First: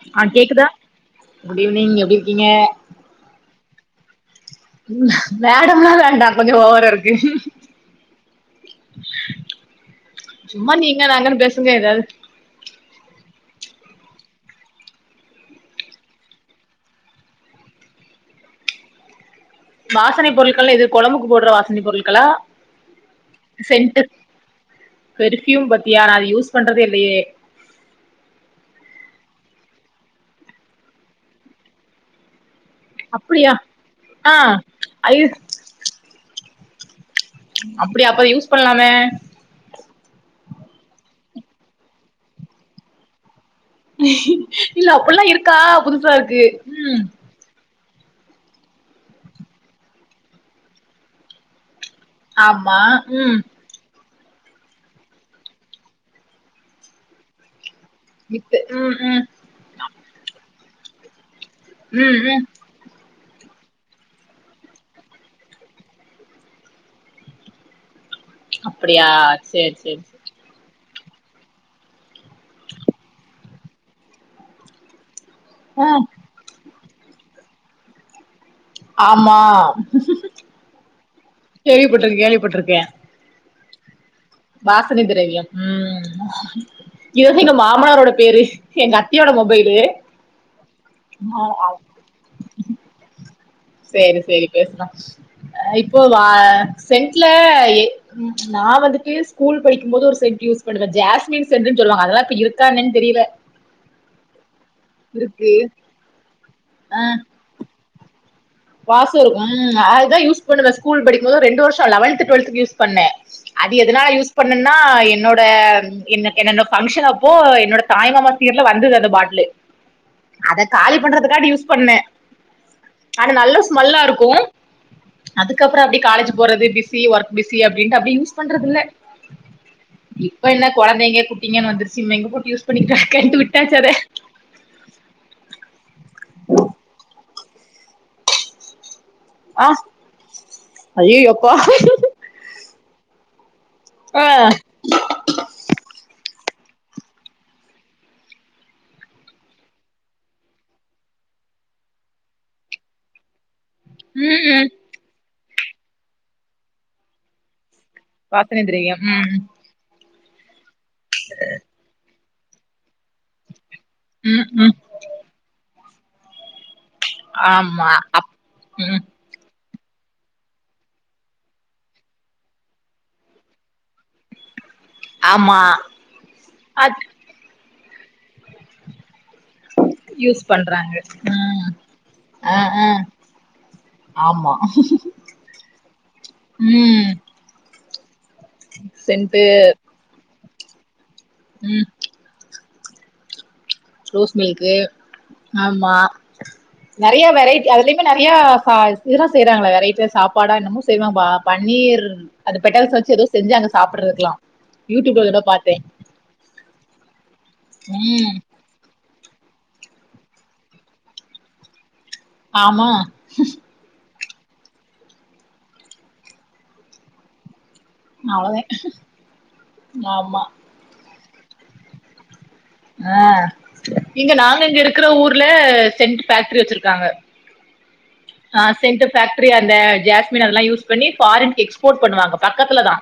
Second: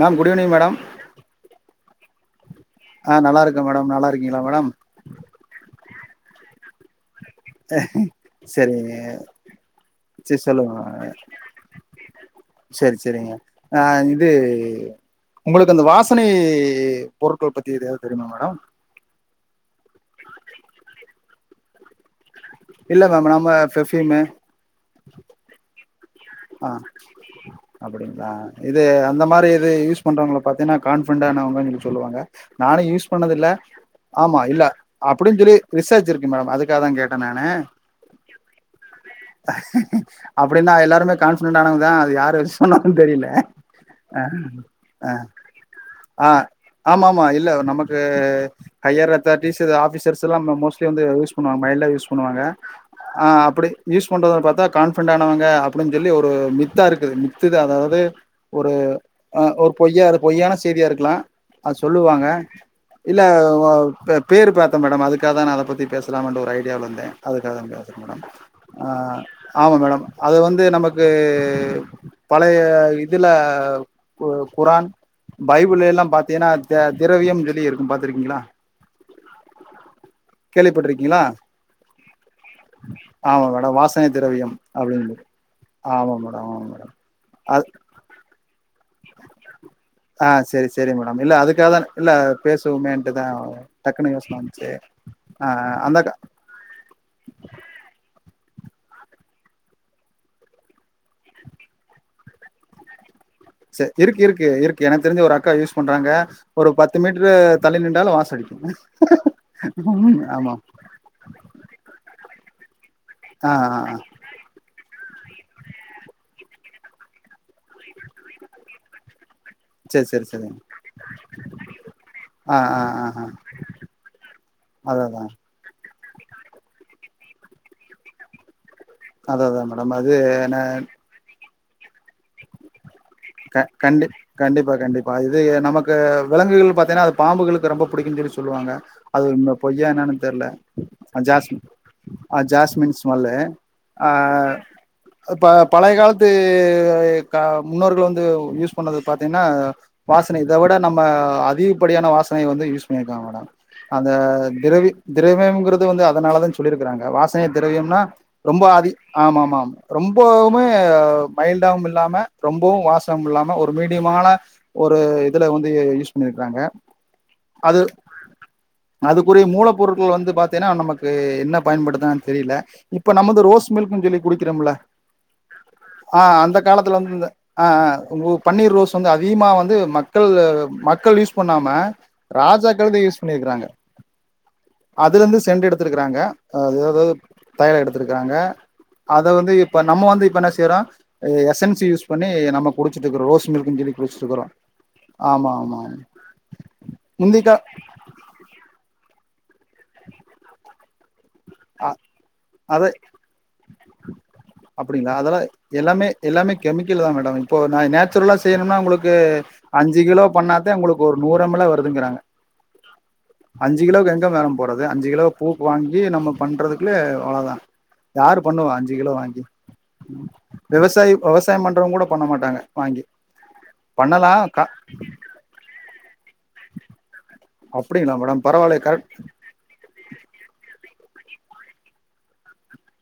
Ma'am ஆ good evening கேக்குதா madam good evening எப்டி இருக்கீங்க ஆ நல்லா இருக்கேன் மேடம் நல்லா இருக்கீங்களா மேடம் மேடம்ல்லா வேண்டா கொஞ்சோ ஓவ சரிங்க சரி சும்மா சொல்லுங்க நீங்க நாங்கன்னு பேசுங்க ஏதாவது சரி சரிங்க ஆ இது உங்களுக்கு அந்த வாசனை பொருட்கள் பத்தி எதாவது தெரியுமா மேடம் வாசனை பொருட்கள்ல்லா எது கொழம்புக்கு போடுற வாசனை பொருட்களா இல்ல மேம் நாம சென்ட்டு பெர்யூமு பெர்ஃப்யூம் பத்தியா நா அது யூஸ் ஆ பண்றதே இல்லையே அப்டிங்ளா இது இந்த மாதிரி எது யூஸ் பண்றவங்க பாத்தன்னா கான்படண்டானவங்கனு சொல்லுவாங்க நானு யூஸ் பண்ணது இல்ல அப்டியா ஆ ஆமா இல்ல ஐ அப்டின்னு சொல்லி ரிசார்ச் இருக்கு மேடம் அதுக்கு காதங்க கேட் நானு அப்டியா அப்ப யூஸ் பண்லாமே அப்டின்னா எல்லாருமே கான்பிடெட் ஆனவங்கதா அது யார விஸ் பண்ணாங்க தெரியல ஆ, இல்ல அப்டில்லா இருக்கா புதுசா ஆ இருக்கு உம் ஆமாமா. இல்ல நமக்கு ஹையர் அத்தாரிட்டிஸ் ஆபிசர்ஸ் எல்லா மோஸ்ட்லி வந்து யூஸ் பண்ணுவாங்க மைல்டா யூஸ் பண்ணுவாங்க ஆமா ஆ ம் அப்டி யூஸ் கொண்டு வர பாத்த கான்பின்டானவங்க அப்டின் சொல்லி ஒரு மித்தா இருக்குது மித்துத அதா து வித்து ஒரு ம் ம் அ ஒரு பொய்யா அது பொய்யான செய் தியா இருக்கலாம் அத ம் சொல்லுவாங்க ம் இல்ல பா பேர் பாத்தேன் மேடம் அதுக்காக தா அத பத்தி பேசலாமான்டு ஒரு ஐடியால வந்தேன் அதுக்காக தா பேசுறேன் மேடம் ஆ அப்டியா சேரி ஆமா சேரி மேடம் அது வந்து நமக் கு பழய இதுல கு குரான் பைபிள் ஆ எல்லா பாத்தீன்னா திரவியம் சொல்லி இருக்கும் பாத்துருக்கீங்ளா ஆமா கேள்விப்பட்டிருக்கீங்களா கேள்விப்பட்டுருக்கே கேள்விப்பட்டுருக்கே த வாஸ் சனை திரவியம் அப்டின்டு ம் இதுதா எங்க மாமனாரோட பேரு எங்க அத் தி யோட மொபைல் ஆ சரி சரி மேடம் இல்ல அதுக்காக தா நா இல்ல பேசுவோமேன்டுதான் சேரி சேரி பேசலாம் அந்த இப்போ அக்கா வா சென்ட்ல நா வந்துட்டு ஸ்கூல் படிக்கும் போது ஒரு சென்ட் யூஸ் பண்ணுவேன் ஜாஸ்மின் சென்ட்டுன்னு சொல்லுவாங்க அதெல்லா இப்ப இருக்கா என்னன் தெரியல இருக்கு இருக்கு இருக்கு எனக் தெரிஞ்சு ஒரு அக்கா இருக்கு யூஸ் பண்றாங்க ஒரு பத்து மீட்டர் தள்ளி நின் னாலு வாசம் அடிக்கு வாசம் இருக்கும் அதுதான் யூஸ் பண்ணுவே ஸ்கூல் படிக்கும்போது ரெண்டு வருஷம் லெவல்த்து டுவல்த்து யூஸ் பண்ணே ஆ அது ஆ ஆ எதுனால யூஸ் பண்ணேன்னா என்னோட அந்த என்ன என்னோட பங்க்ஷன் அப்போ என்னோட தாய்மாமா சீர்ல வந்தது அந்த பாட்டிலு சரி சரி சரிங்க அத காலி பண்றதுக்கான்டி யூஸ் பண்ணே ஆ ஆ ஆ ஆ ஆனா நல்ல ஸ்மெல்லா இருக்கும் அதா அதா அதுக்கப்ற அப்டி காலேஜ் போறது பிஸி ஒர்க் பிஸி அப்டின்ட்டு அப்டி யூஸ் பண்றது இல்ல அதா மேடம் அது என்ன டிங்க வந்துருச்சு இனிமே எங்க போட்டு யூஸ் பண்ணிக்க க கண்டி கண்டிப்பா கண்டிப்பா இது நமக்கு விலங்குகள் பாத்தீனா பாம்புகளுக்கு ரொம்ப புடிக்குன்னு சொல்லி சொல்லுவாங்க அது ஒன்னு ஆ பொய்யா என்னான்னு தெர்ல ஐயையோ அப்பா ஜாஸ்மின் ஜாஸ்மின் ஸ்மல்லு ஆ அப்ப பழைய காலத்து து க முன்னோர்கள் வந்து து யூஸ் பண்ணது பாத்தீங்கன்னா வாசன இத விட நம்ம அதிகப்படியான வாசனை வந்து யூஸ் பண்ணியிருக்கங்க மேடம் அந்த ம் ம் திரவி தி திரவிங்குறது வந்து அதனால தான் சொல்லியிருக்கிறாங்க வாசனய திரவியம்னா வாசனை ரொம்ப அதி திரவியம் ம் ஆமா ஆமா ஆம் ரொம்போவுமே ஏ மைல்டாவும் இல்லாம ரொம்பவும் வாஸ் தம் இல்லாம ஓர் மீடியமான ம் ம் ஒரு இதுல வந்து செஞ்சிறாங்க அது ஆமா அப் ம் அதுக்குரிய மூள பொருள்கள் வந்து பாத்தீனா நமக்கு என்ன பயன்படுத்தனு தெரியில இப்ப நமக்கு ரோஸ் மில்க்னு சொல்லி குடிக்கிறோம் இல்ல ஆமா ஆ அந்த காலத்துல அது வந்து இந்த ஆ ஆ நம்பு பன்னீர் ரோஸ் வந்து அதிகமா வந்து மக்கள் யூஸ் பண்றாங்க மக்கள் யூஸ் பண்ணாம ம் ஆ ஆ ராஜாக்கள்தா யூஸ் பண்ணிருக்கிறாங்க ஆமா அதுல இருந்து சென்று எடுத்திருக்கிறாங்க அது ஏதோ ம் தயல எடுத் காங்க அத சென்ட்டு வந்து இப்ப நம்ம வந்து இப்ப நஸ் திரா எஸ்என்சு ம் யூஸ் பண்ணி நமக் குடிச்சிட்டுக்கு ரோஸ் ரோஸ் மில்க்கு ஆமா நறையா முந்திக்கா வெரைட்டி அதுலயுமே நறையா பா இறா செய்றாங்களா வெரைட்டிய சாப்பாடா என்னமோ செய்வன்பா அ பன்னீர் அந்த அத பெட்டஸ் வச்சி எதோ செஞ்சாங்க சாப்படறதுக்கலாம் அப்டிங்களா யூடிப்ல அதெல்லா எதோ பாத்தே எல்லாமே எல்லாமே கெமிக்கல் தா மேடம் இப்போ நா நேச்சுரலா ம் செய்யணும்னா உங்களுக்கு அஞ்சி கிலோ பண்ணாதா உங்களுக்கு ஒரு நூறு எம்லே வருதுங்கிறாங்க ஆமா எங்க மேடம் போடுறது அஞ்சு கிலோ பூக்கு வாங்கி நம்ம பண்றதுக்குலே அவ்ளோதா யாரு அவ்ளோதே பண்ணுவா அஞ்சு கிலோ வாங்கி ஆமா விவசாயி விவசாயோ பண்றங்க கூட பண்ண மாட்டாங்க வாங்கி அ பண்ணலா இங்க நாங்க க இங்க இருக்கிற ஊர்ல சென்ட் பேக்டரி வச்சிருக்காங்க ஆ அ சென்ட் ஃபேக்ட்ரி அந்த ஜாஸ்மின் அதெல்லா யூஸ் பண்ணி ஃப்பாரின் எக்ஸ்போட் பண்ணுவாங்க பக்கத்துலதா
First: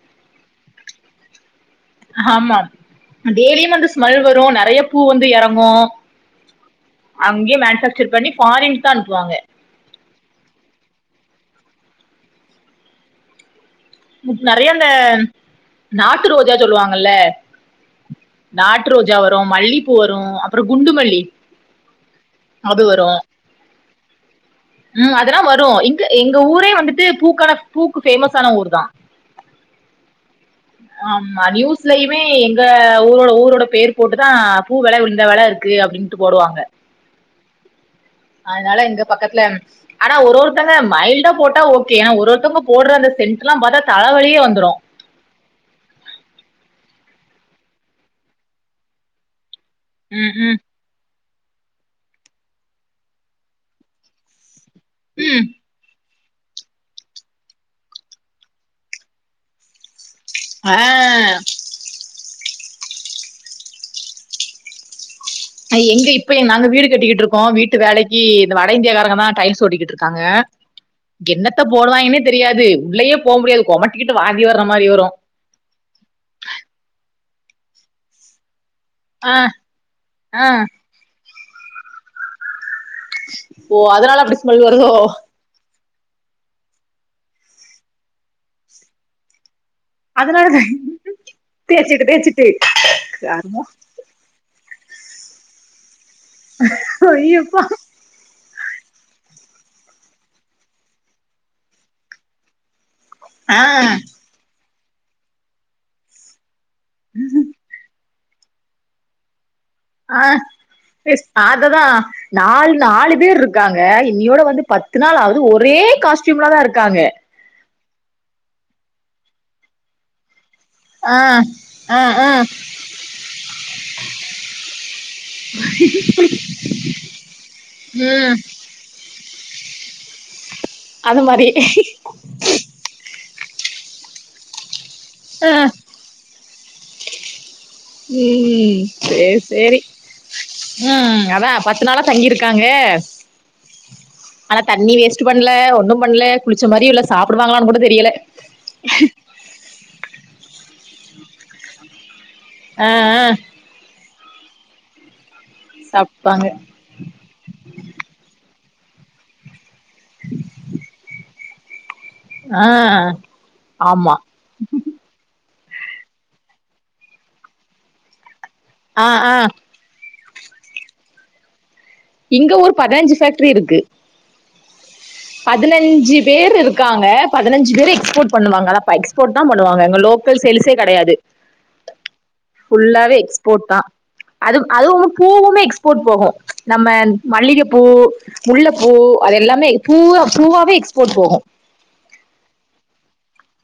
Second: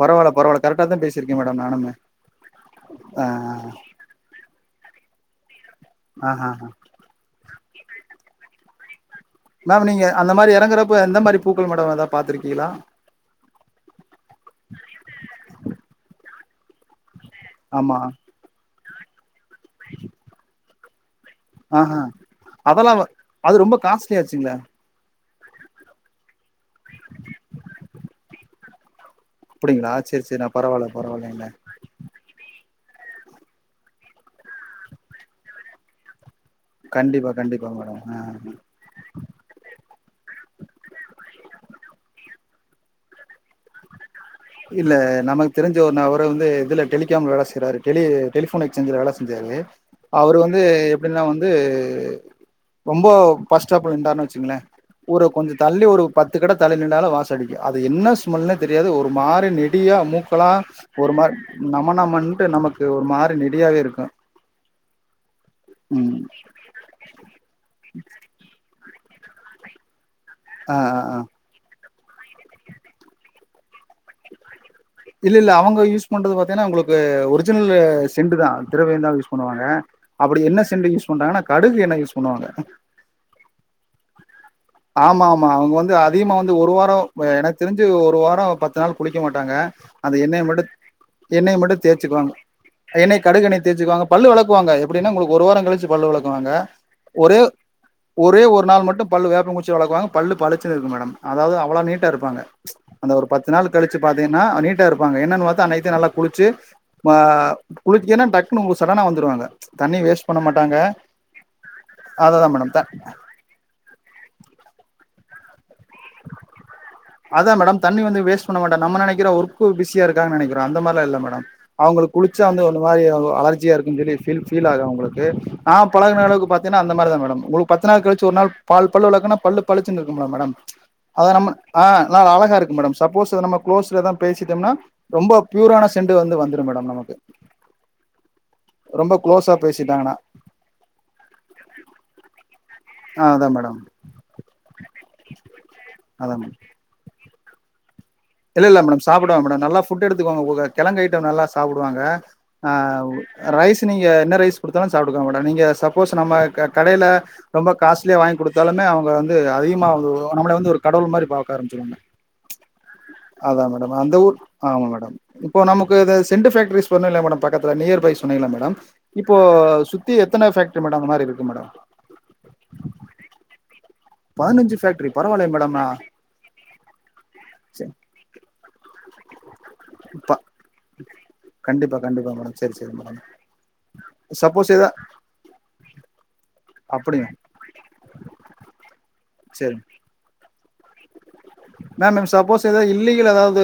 பரவால்ல பரவால்ல கரெட்டாதா பேசிருக்கே மேம் ஆமா டெய்லியு அந்து ஸ்மெல் வரு நெறைய பூ வந் த்து எறங்கு ஆஹ் ஆஹ் டக்சர் பண்ணி ஃபாரின்தா அனுப் மேம் நீங்க அந்த மாரி எறங்கறப்ப எந்த மாரி பூக்கள் மேடம் ஏதா பாத்துருக்கீங்களா நெறைய அந்த நாட்டு ரோ ஜா சொல்லுவாங்கல்ல ஆமா ஆட்டு ரோஜா வ றோ மல்லிப்பூ வரு அப்புறோ குண்டுமல்லி ஆஹ் அதெல்லா அது ரொம்ப காஸ்ட்லியாச்சுங்களே இதலா வரு இங்க எங்க ஊரே வந்துட்டு பூக்கான பூக்கு பேமஸ் ஆன ஊர்தா அப்பிடிங்களா சேரி சேரி ஆ பரவாயில்ல ஆமா பரவாயில்லங்ளே நியூஸ்லயுமே எங்க ஊரோட ஊரோட பேர் போட்டுதா பூ வில இந்த வில இருக்கு அப்பிடின்டு போடுவாங்க கண்டிப்பா கண்டிப்பா மேடம் ஆ அதனால இங்க பக்கத்துல ஆனா ஒரு ஒருத்தங்க மைல்டா போட்டா ஓகே ஆனா ஒரு ஒருத்தங்க போற அந்த சென்ட் எல்லா பாத்தா தல வழி இல்ல நமக்கு தெரிஞ்ச ஒரு நவர வந்து இதுல டெலி க்காம வேல செய்றாரு டெலி டெலி ஃபோன் எஸ்சேஞ்சல வேல செஞ்சாரு ம் அவுரு ம் வந்து எப் பின்ன வந்து ரொம்ப பஸ்டாப்புல நின்டாருன்னு வச்சுங்களே ஊரு ம் கொஞ்சோ தள்ளி ஒரு பத்துக்கட தள்ளி நின்னாலு வாச அடிக்கு அது என்ன ஸ்மெல்ன்னே தெரியாது ஒரு மாறி நெடிய மூக் க்குல்லா ஆ ஒரு மாரி நமனமன் க்கு நமக்கு ஒரு மாரி நெடியாவே இருக்கு அ எங்க இப்ப நாங்க வீடு கட்டிக்கிட்டு இருக்கோ வீட்டு வேலைக்கி இந்த வாட வட இந்தியக்காரங்கதா டைல்ஸ் ஓட்டிகிட்டு க்காங்க ஆ ஆ ஆ என்னத்தப் போடுவாங்கன்னே தெரியாது உள்ளயே போக முடியாது கோமட்டிகிட்டு வாந்தி வரு இல்ல இல்ல அவுங்க யூஸ் பண்றது பாத்தீங்கன்னா உங்களுக்கு ஒரு ரிஜினல்லு செண்டுதா திரவியோதா யூஸ் ஆ பண்ணுவாங்க ஆ அப்பிடிஎன்ன சென்டூ யூஸ் பண்றாங்கன்ன கடுகு எண்ண யூஸ் பண்ணுவாங்க ஓ அதனால அப்பிடி ஸ்மெல் வருதோ து அதிகமா வந்து ஒரு வாரோ எனக்கு தெரிஞ்சி ஒரு வாரோ பத்து நாள் குளிக்க மாட்டாங்க அது எண்ணனை மட்டு அதனாலதான் எண்ணெய் மட்டும் தேய்ச்சிட்டு தேசுக்குவாங்க தேய்ச்சிட்டு எண்ணெய் கடுகுண்ணெயா கருமம் தேசுக்குவாங்க பல்லு வெளக்குவாங்க எப் ப்பிடின்னா உங்களுக்கு ஒரு வாரோ கழிச்சி பல் வெளக் க்குவாங்க ஒரே ஐயோப்பா ஒரே ஒரு ஒரு நாள் மட்டு பல்லு வேப்பங்குச்சிய வளக்குவாங்க பல்லு பழச்சினு இருக்கு மேடம் அதாவது அவ்ளோ நீட்டோ இருப்பாங்க அந்த ஒரு பத்து ஆ நாள் கழிச்சி பாத்தீங்கன்னா நீட்டு நீட்ட இருப்பாங்க என்னா பாத்த அன்னிக்குதா நல்லா குளிச்சி மா குளி க் ஏன்னா டக்குனு உங்க சடனா வந்துடுவாங்க ஆ அததா அததான் மேடம் நாலு நாலு பேர் இருக்காங்க இனியோட வந்து பத்து நாள் ஆகு து ஒரே காஸ்டியூம்லதா இருக் அதா மேடம் தண்ணி வந்து வேஸ் பண்ணமாட்ட நம நினைகிறோம் ஒர்க் பிசியா இருக்காங்க நெனைகிறே அந்த மாரிலா ஆ இல்ல மேடம் ஆ அவுங்களுக்கு ஆ குளிச்ச அந்த ஒரு மாரி அலர்ஜியா இருக்கு சொல்லி ஃபீல் ஃபீல் ஆகுது அவுங்களுக்கு நா பழகன அளவுக்கு பத்தினா அந்த மாரிதா மேடம் உங்களுக்கு பத்து நாள் கழிச்சி ம் ஒரு நாள் பால் பல் வெளக்குனா பல்லு பழிச்சுன்னு இருக்குங்களா மேடம் அந்த அத மாரி நம்ம ஆ நல்லா அழகா இருக்கு மேடம் சப்போஸ் இது நம்ம குளோஸ்லதா பேசிட்டோம்னா ரொம்ப ஆ ப்யூரான செண்டு வந்து வந்து ரு மேடம் நமக்கு ம் ரொம்ப சேரி க்ளோஸா சேரி பேசிட்டாங்கன்னா ம் அதா பத்து நாளா தங்கிருக்காங்க ஆ அதா மேடம் ஆனா தண்ணி வேஸ்ட்டு பண்ல ஒன்னும் பண்ல அதா மேடம் குளிச்ச மாரி இல்ல சாப் டுவாங்களானு கூட தெரியல இல்ல இல்ல மேடம் சாப்டுவாங்க மேடம் நல்லா ஃபுட் எடுத்துக்குவாங்க அவுக கெழங்கு ஐட்டோ நல்லா சாப்டுவாங்க ஆ அ ரைஸ் நீங்க என்ன ரைஸ் குடுத்தாலு சாப்ட்டுக்குவாங்க மே டம் நீங்க சப்போஸ் நம்ம சாப்ட்டாங்க க கடைல ரொம்ப காஸ்ட்லியா வாங்கி குடு த்தாலுமே அவுங்க வந்து அதிக மா அது நம்மள வந்து ஒரு கடவுள் மாரி பாக்க ஆரம்பிச்சிருவாங்க ஆ அதா மேடம் ஆமா அந்த ஊர் ஆமா மேடம் இப்போ நமக்கு இது செண்டு ஃபேக்ட்ரீஸ் சொன்ன இல்லயே மேடம் பக்கத்துல நியர் பை சொன்னீங்கல்ல மேடம் ஆ ஆ இப்போ சுத் தி எத்தன ஃபேக்டரி மேடம் அந்த மாரி இருக்கு மேடம் இங்க ஒரு பதனஞ்சு ஃபேக்டரி இருக்கு பதனஞ்சு ஃபேக்டரி பதனஞ்சு பேர் இருக்காங்க பதனஞ்சு பேரு சரி எக்ஸ்போர்ட் பண்ணுவாங்க. அதா ப எக்ஸ்போர்ட்தா பண்ணுவாங்க இங்க ப லோக்கல் சேல்ஸே கெடையாது. கண்டிப்பா கண்டிப்பா மேடம் சரி சரி ஃபுல்லாவே மேடம் எக்ஸ்போர்ட்தா. அது சப்போஸ் எதா அதுவுமு பூவுமே எக்ஸ்போர்ட் போகு. நம்ம அப்படியா மல்லிகப்பூ, முல்லப்பூ அது எல்லாமே சரி பூவாவே எக்ஸ்போர்ட் போகு மேம் இப்ப சப்போஸ் எதாவது இல்லீகலா எதாவது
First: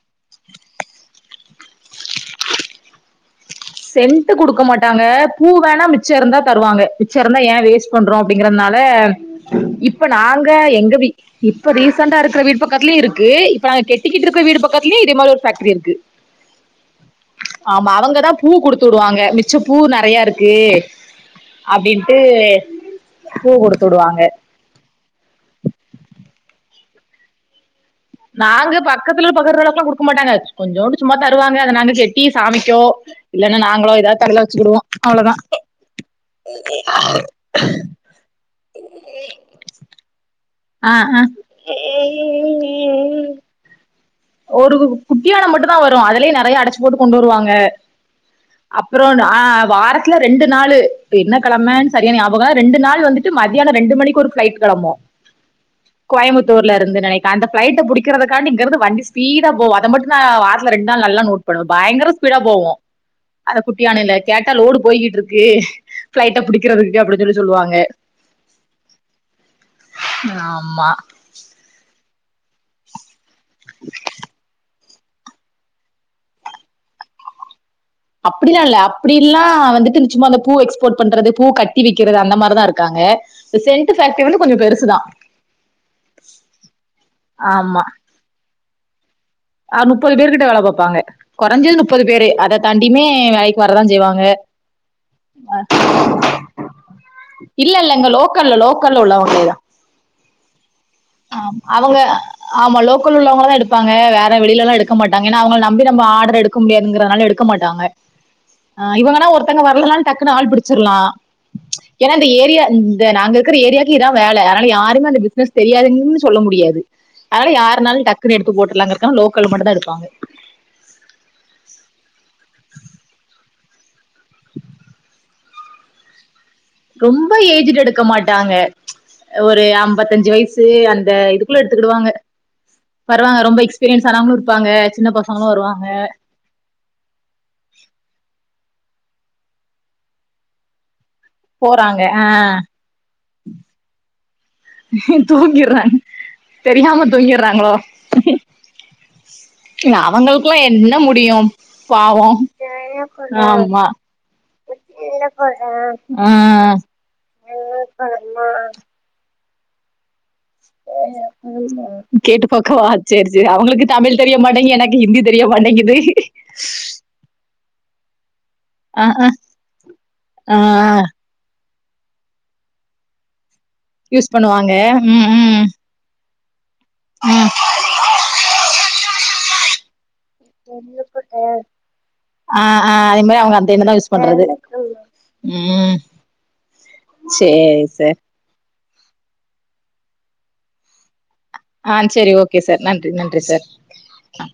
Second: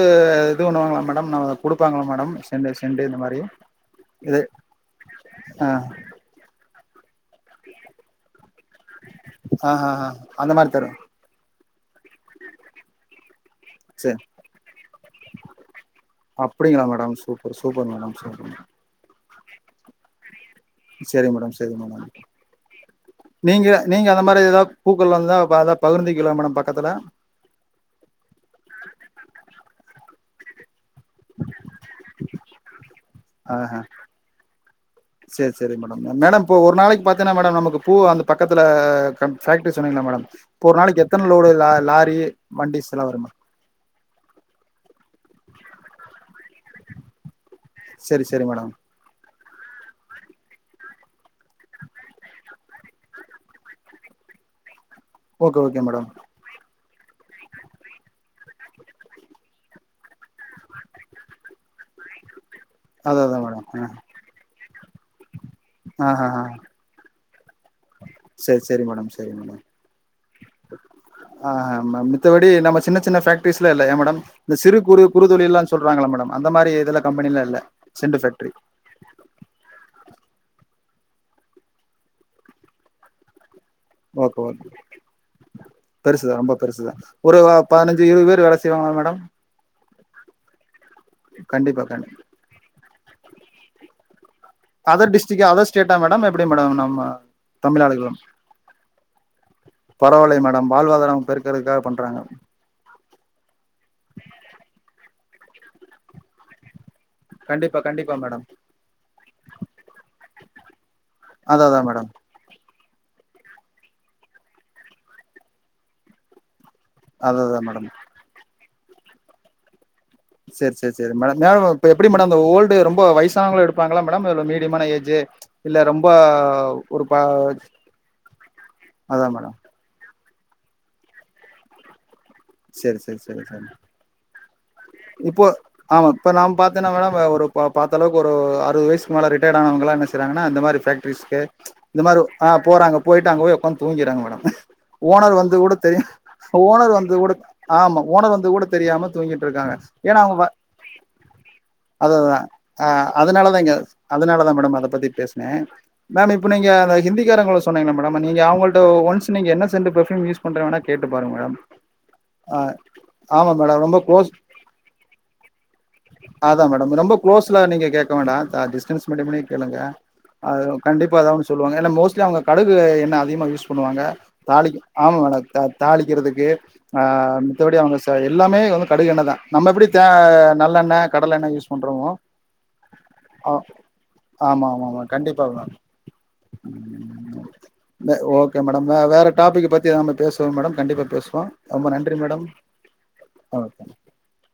இது பண்ணுவாங்களா மேடம் ந குடுப்பாங்களா மேடம் சென்டு சென்டு இந்த மாரி சென்ட்டு குடுக்க மாட்டாங்க. பூ ஆ வேண்ணா மிச்சோ இருந்தா தருவாங்க. மி ச்ச இருந்தா யேன் வேஸ்ட் பண்றோ அப்டிங்கறதுனால ஆ ஆ இப்ப ஆ நாங்க அந்த மாரி எங்க தரும் வீ இ ப்ப ரீசெண்டா இருக்குற வீடு பக்கத்துலயு இருக்கு இ ப்ப நாங்க சரி கெட்டிக்கிட்டு இருக்கற வீடு பக்கத்திலயு இதே மாரி ஒரு ஃபேக்டரி இருக்கு அப்டிங்களா மேடம் சூப்பர் சூப்பர் ஆமா மேடம் அவங்கதா சூப்பர் பூ குடுத்துவுடுவாங்க மிஸ் ச்சி பூ நெறையா இருக் சேரி மேடம் சேரி மேடம் பூ நீங்க குடுத்து நீங்க விடுவாங்க அந்த மாரி ஏதா பூக்கள் வந்தா பாதா பகிர்ந்திக்கில மேடம் பக்கத்துல கொஞ்சோன்டு சும்மா தருவாங்க அத நாங்க செட்டி சாமிக்கோ ஆ இல்லன்னா ஆ நாங்களோ எதோ தலையில வச்சிக்கிடுவோ அவ்ளோதா சரி சரி மேடம் மேடம் இப்போ ஒரு நாளைக்கு பாத்தீங்கன்னா மேடம் நமக்கு பூ அந்த பக்கத்துல ஃபேக்டரி சொன்னீங்களா மேடம் இப்போ ஒரு நாளைக்கு எத்தன லோடு லா லாரி வண்டிஸ்ல்லா வரும் மேம் ஒரு குட்டியான மட்டுதா வரு அதிலியே நெறையா அடச்சி போட்டு கொண்டு வருவாங்க சரி சரி மேடம் அ அப்புறோ நா வாரத்துல ரெண்டு நாளு என்ன கிழமை சரிய ஞாபக ரெண்டு நாள் வந்துட்டு மதியானோ ரெண்டு மணிக்கு ஒரு ஃபிளைட் கெளம்பு ஓகே ஓகே மேடம் கோயம்புத்தூர்ல இருந்து நினைக்க அந்த ஃபிளைட்ட புடிக்காறதுக்காண்டி இங்க இருந்து வண்டி ஃபீடா போவு அத மட்டு நா வாரத்துல ரெண்டு நாள் நல்லா நோட் பண்ணுவே பயகர ஸ்பீட போவோ அதா அதா அத மேடம் குட்டியானைல கேட்டா லோடு போகியிட்டு இருக் க்கு ஆ ஆ ஃபிளைட்ட ஆ புடிக்கிறதுக்கு அப்பிடின் சொல்லி சொல்லுவாங்க சரி சரி மேடம் சரி மேடம் ஆமா த்தபடி நம சின்ன சின்ன ஃபேக் பிஸிலா இல்ல ஏ மேடம இந்த சிறுப் குறு குறுதொழிலா சொல்றாங்களா மேடம் அந்த மாதிரி இதுல கம்பெனிலா இல்ல சென்ட் ஃபேக்ட்ரி அப்பிடிலா இல்ல அப்பிடில்லா வந்துட்டு நிச்சும்மா அந்த பூ எக்ஸ் போர்ட் பண்றது பூ கட்டி விக்கிறது அந்த மாரிதா இருக்காங்க சென்ட் ஃபேக்டரி ஓகே வந்து கொஞ்சம் ஓகே பெருசுதான் பெருசுதா ரொம்ப பெருசுதா ஒரு பதினஞ்சு இரு பேர் வேல செ செய்வாங்கலா மேடம் ஆ முப்பது பேரு கிட்ட வேல பாப்பாங்க கொறஞ்சது கண்டிப்பா முப்பது கண்டிப்பா பேரு அத தாண்டியுமே வேலைக்கு வரதான செய்வாங்க அதர் டிஸ்டிக் அதர் ஸ்டோ மேடம் எப்பிடி மேடம் நம்ம இல்ல தமிழ்நாடு இல்லங்க லோக்கல்ல லோக்கல்ல உள்ளவங்களே தான் பரவாயில்லை மேட வாழ்வாதாரம் பெருக்கிறதுக்காக பண்றாங்க க்கு உள்ளவங்களதா எடுப்பாங்க வேற வெளியல்ல எல்லா எடுக்க மாட்டாங்க ஏன்னா அவுங்க நம்பி நம ஆர்டர் எடுக்க முடியா ங்கனால எடுக்க கண்டிப்பா மாட்டாங்க கண்டிப்பா மேடம் ஆ இவுங்கா ஒருத்தங்க வரலனா டக்குன்ன ஆள் புடிச்சிலா அததா மேடம் ஏனா இந்த ஏரியா து நாங்க இருக்கிற ஏரியாவுக்கு இதா வேல அதன யாருமே அந்த பிசினஸ் தெரியாதுங் சொல்ல முடியாது அதனால அததா மேடம் யாருனாலு டக்குனு எடு த்து போட்றலாங்கறக்காக லோக்கல்ல மட்டுந்தா எடுப்பாங்க சேரி சேரி சேரி மேடம் மேடம் இப்ப எப்படி மேடம் இந்த ஓல்டு ரொம்ப வயசானவங்களா எடுப்பாங்களா மேடம் இல்ல மீடியமான ஏஜு இல்ல ரொம்ப ஒரு ப ரொம்ப ஏஜ்டு எடுக்க மாட்டாங்க அதா மேடம் ஒரு அம்பத்தஞ்சு வய சு அந்த இதுக்குள்ள எடுத்துக்கிடுவாங்க. சேரி சேரி வருவாங்க சேரி சேரி ரொம்ப எக்ஸ்பீரியன்ஸ் ஆனவங்களு இரு இப்போ ஆமா இப்ப நாம பாத்தேன்னா மேடம் ஆ ஒரு பா பாத்த அளவுக்கு ஒரு அறுவது வயசு க்கு மேல ரிட்டையர்டு ஆனவங்கல்லா என்ன செய்யறாங்கன்னா இந்த மாரி ஃபேக்ட்ரீஸ் க்கு இந்த மார ஆ போறாங்க போயிட்டு அங்க போய் உக்காந்து தூங்கியிர்றாங்க மேடம் ஓனர் வந்தது கூட தூங்கிடுறாங்க தெரியா ஓனர் தெரியாம வந்தது கூட தூங்கிடுறாங்களோ ஆமா ஓனர் வந்தது கூட தெரியாம தூங்கிட்ருக்காங்க ஏன்னா அவங்க வ அவங்களுக்குல்லாம் என்ன முடியும் அதுஅதா பாவம் ஆ அதனாலதா இங்க ஆமா அதனாலதா மேடம் அத பத்தி பேசுனே ஆ மேம் இப்ப நீங்க அந்த ஹிந்திக்காரங்கள சொன்னீங்கல்ல மேடம் நீங்க அவங்கள்ட்ட ஒன்ஸ் நீங்க என்ன சென்டு ஃபெர்ஃப்யூம் யூஸ் பண்ற வேணா கேட்டு பாருங்க மேடம் கேட்டு ஆ பாக்கவா சேரி சேரி ஆமா மேடம் அவுங்களுக்கு ரொம்ப தமிழ் க்ளோஸ் தெரிய மாட்டேங்கி எனக் அதா மேடம் ரொம்ப குளோஸ்ல நீங்க கேக்க வேண்டா த டிஸ்டன்ஸ் ஆ மெயின்டெயின் ஆ பண்ணி கேளுங்க ஆ அது கண்டிப்பா எதாவது ஒண்ணு சொ ல்வாங்க ஏன்னா மோஸ்ட்லி அவுங்க கடுகு எண்ண அதிகமா யூஸ் பண்ணுவாங்க யூஸ் பண்ணுவாங்க தாளிக்க ஆமா ம் மேடம் ம் தா தாளிக்கிறது க்கு ஆ ம் மித்தபடி அவுங்க ச எல்லாமே வந்து கடுகு எண்ணதா நம்ம எப்டி தே ங்கா நல்லெண்ண கடலெண்ண யூஸ் பண்றோமோ ஆ ஆ அதே மாரி ஆ அவங்க அந்த எண்ணெய்தான் யூஸ் பண்றது ஆமா ஆமா மேம் கண்டிப்பா மேம் ம் ம் சரி இது சார் ஓகே மேட நம்ம வேற டாபிக்க பத்தி நம்ம பேசுவோ மேடம் கண்டிப்பா பேசு ஆ செரி ஓகே சார் நன்றி நன்றி சார் ஓகே ஆ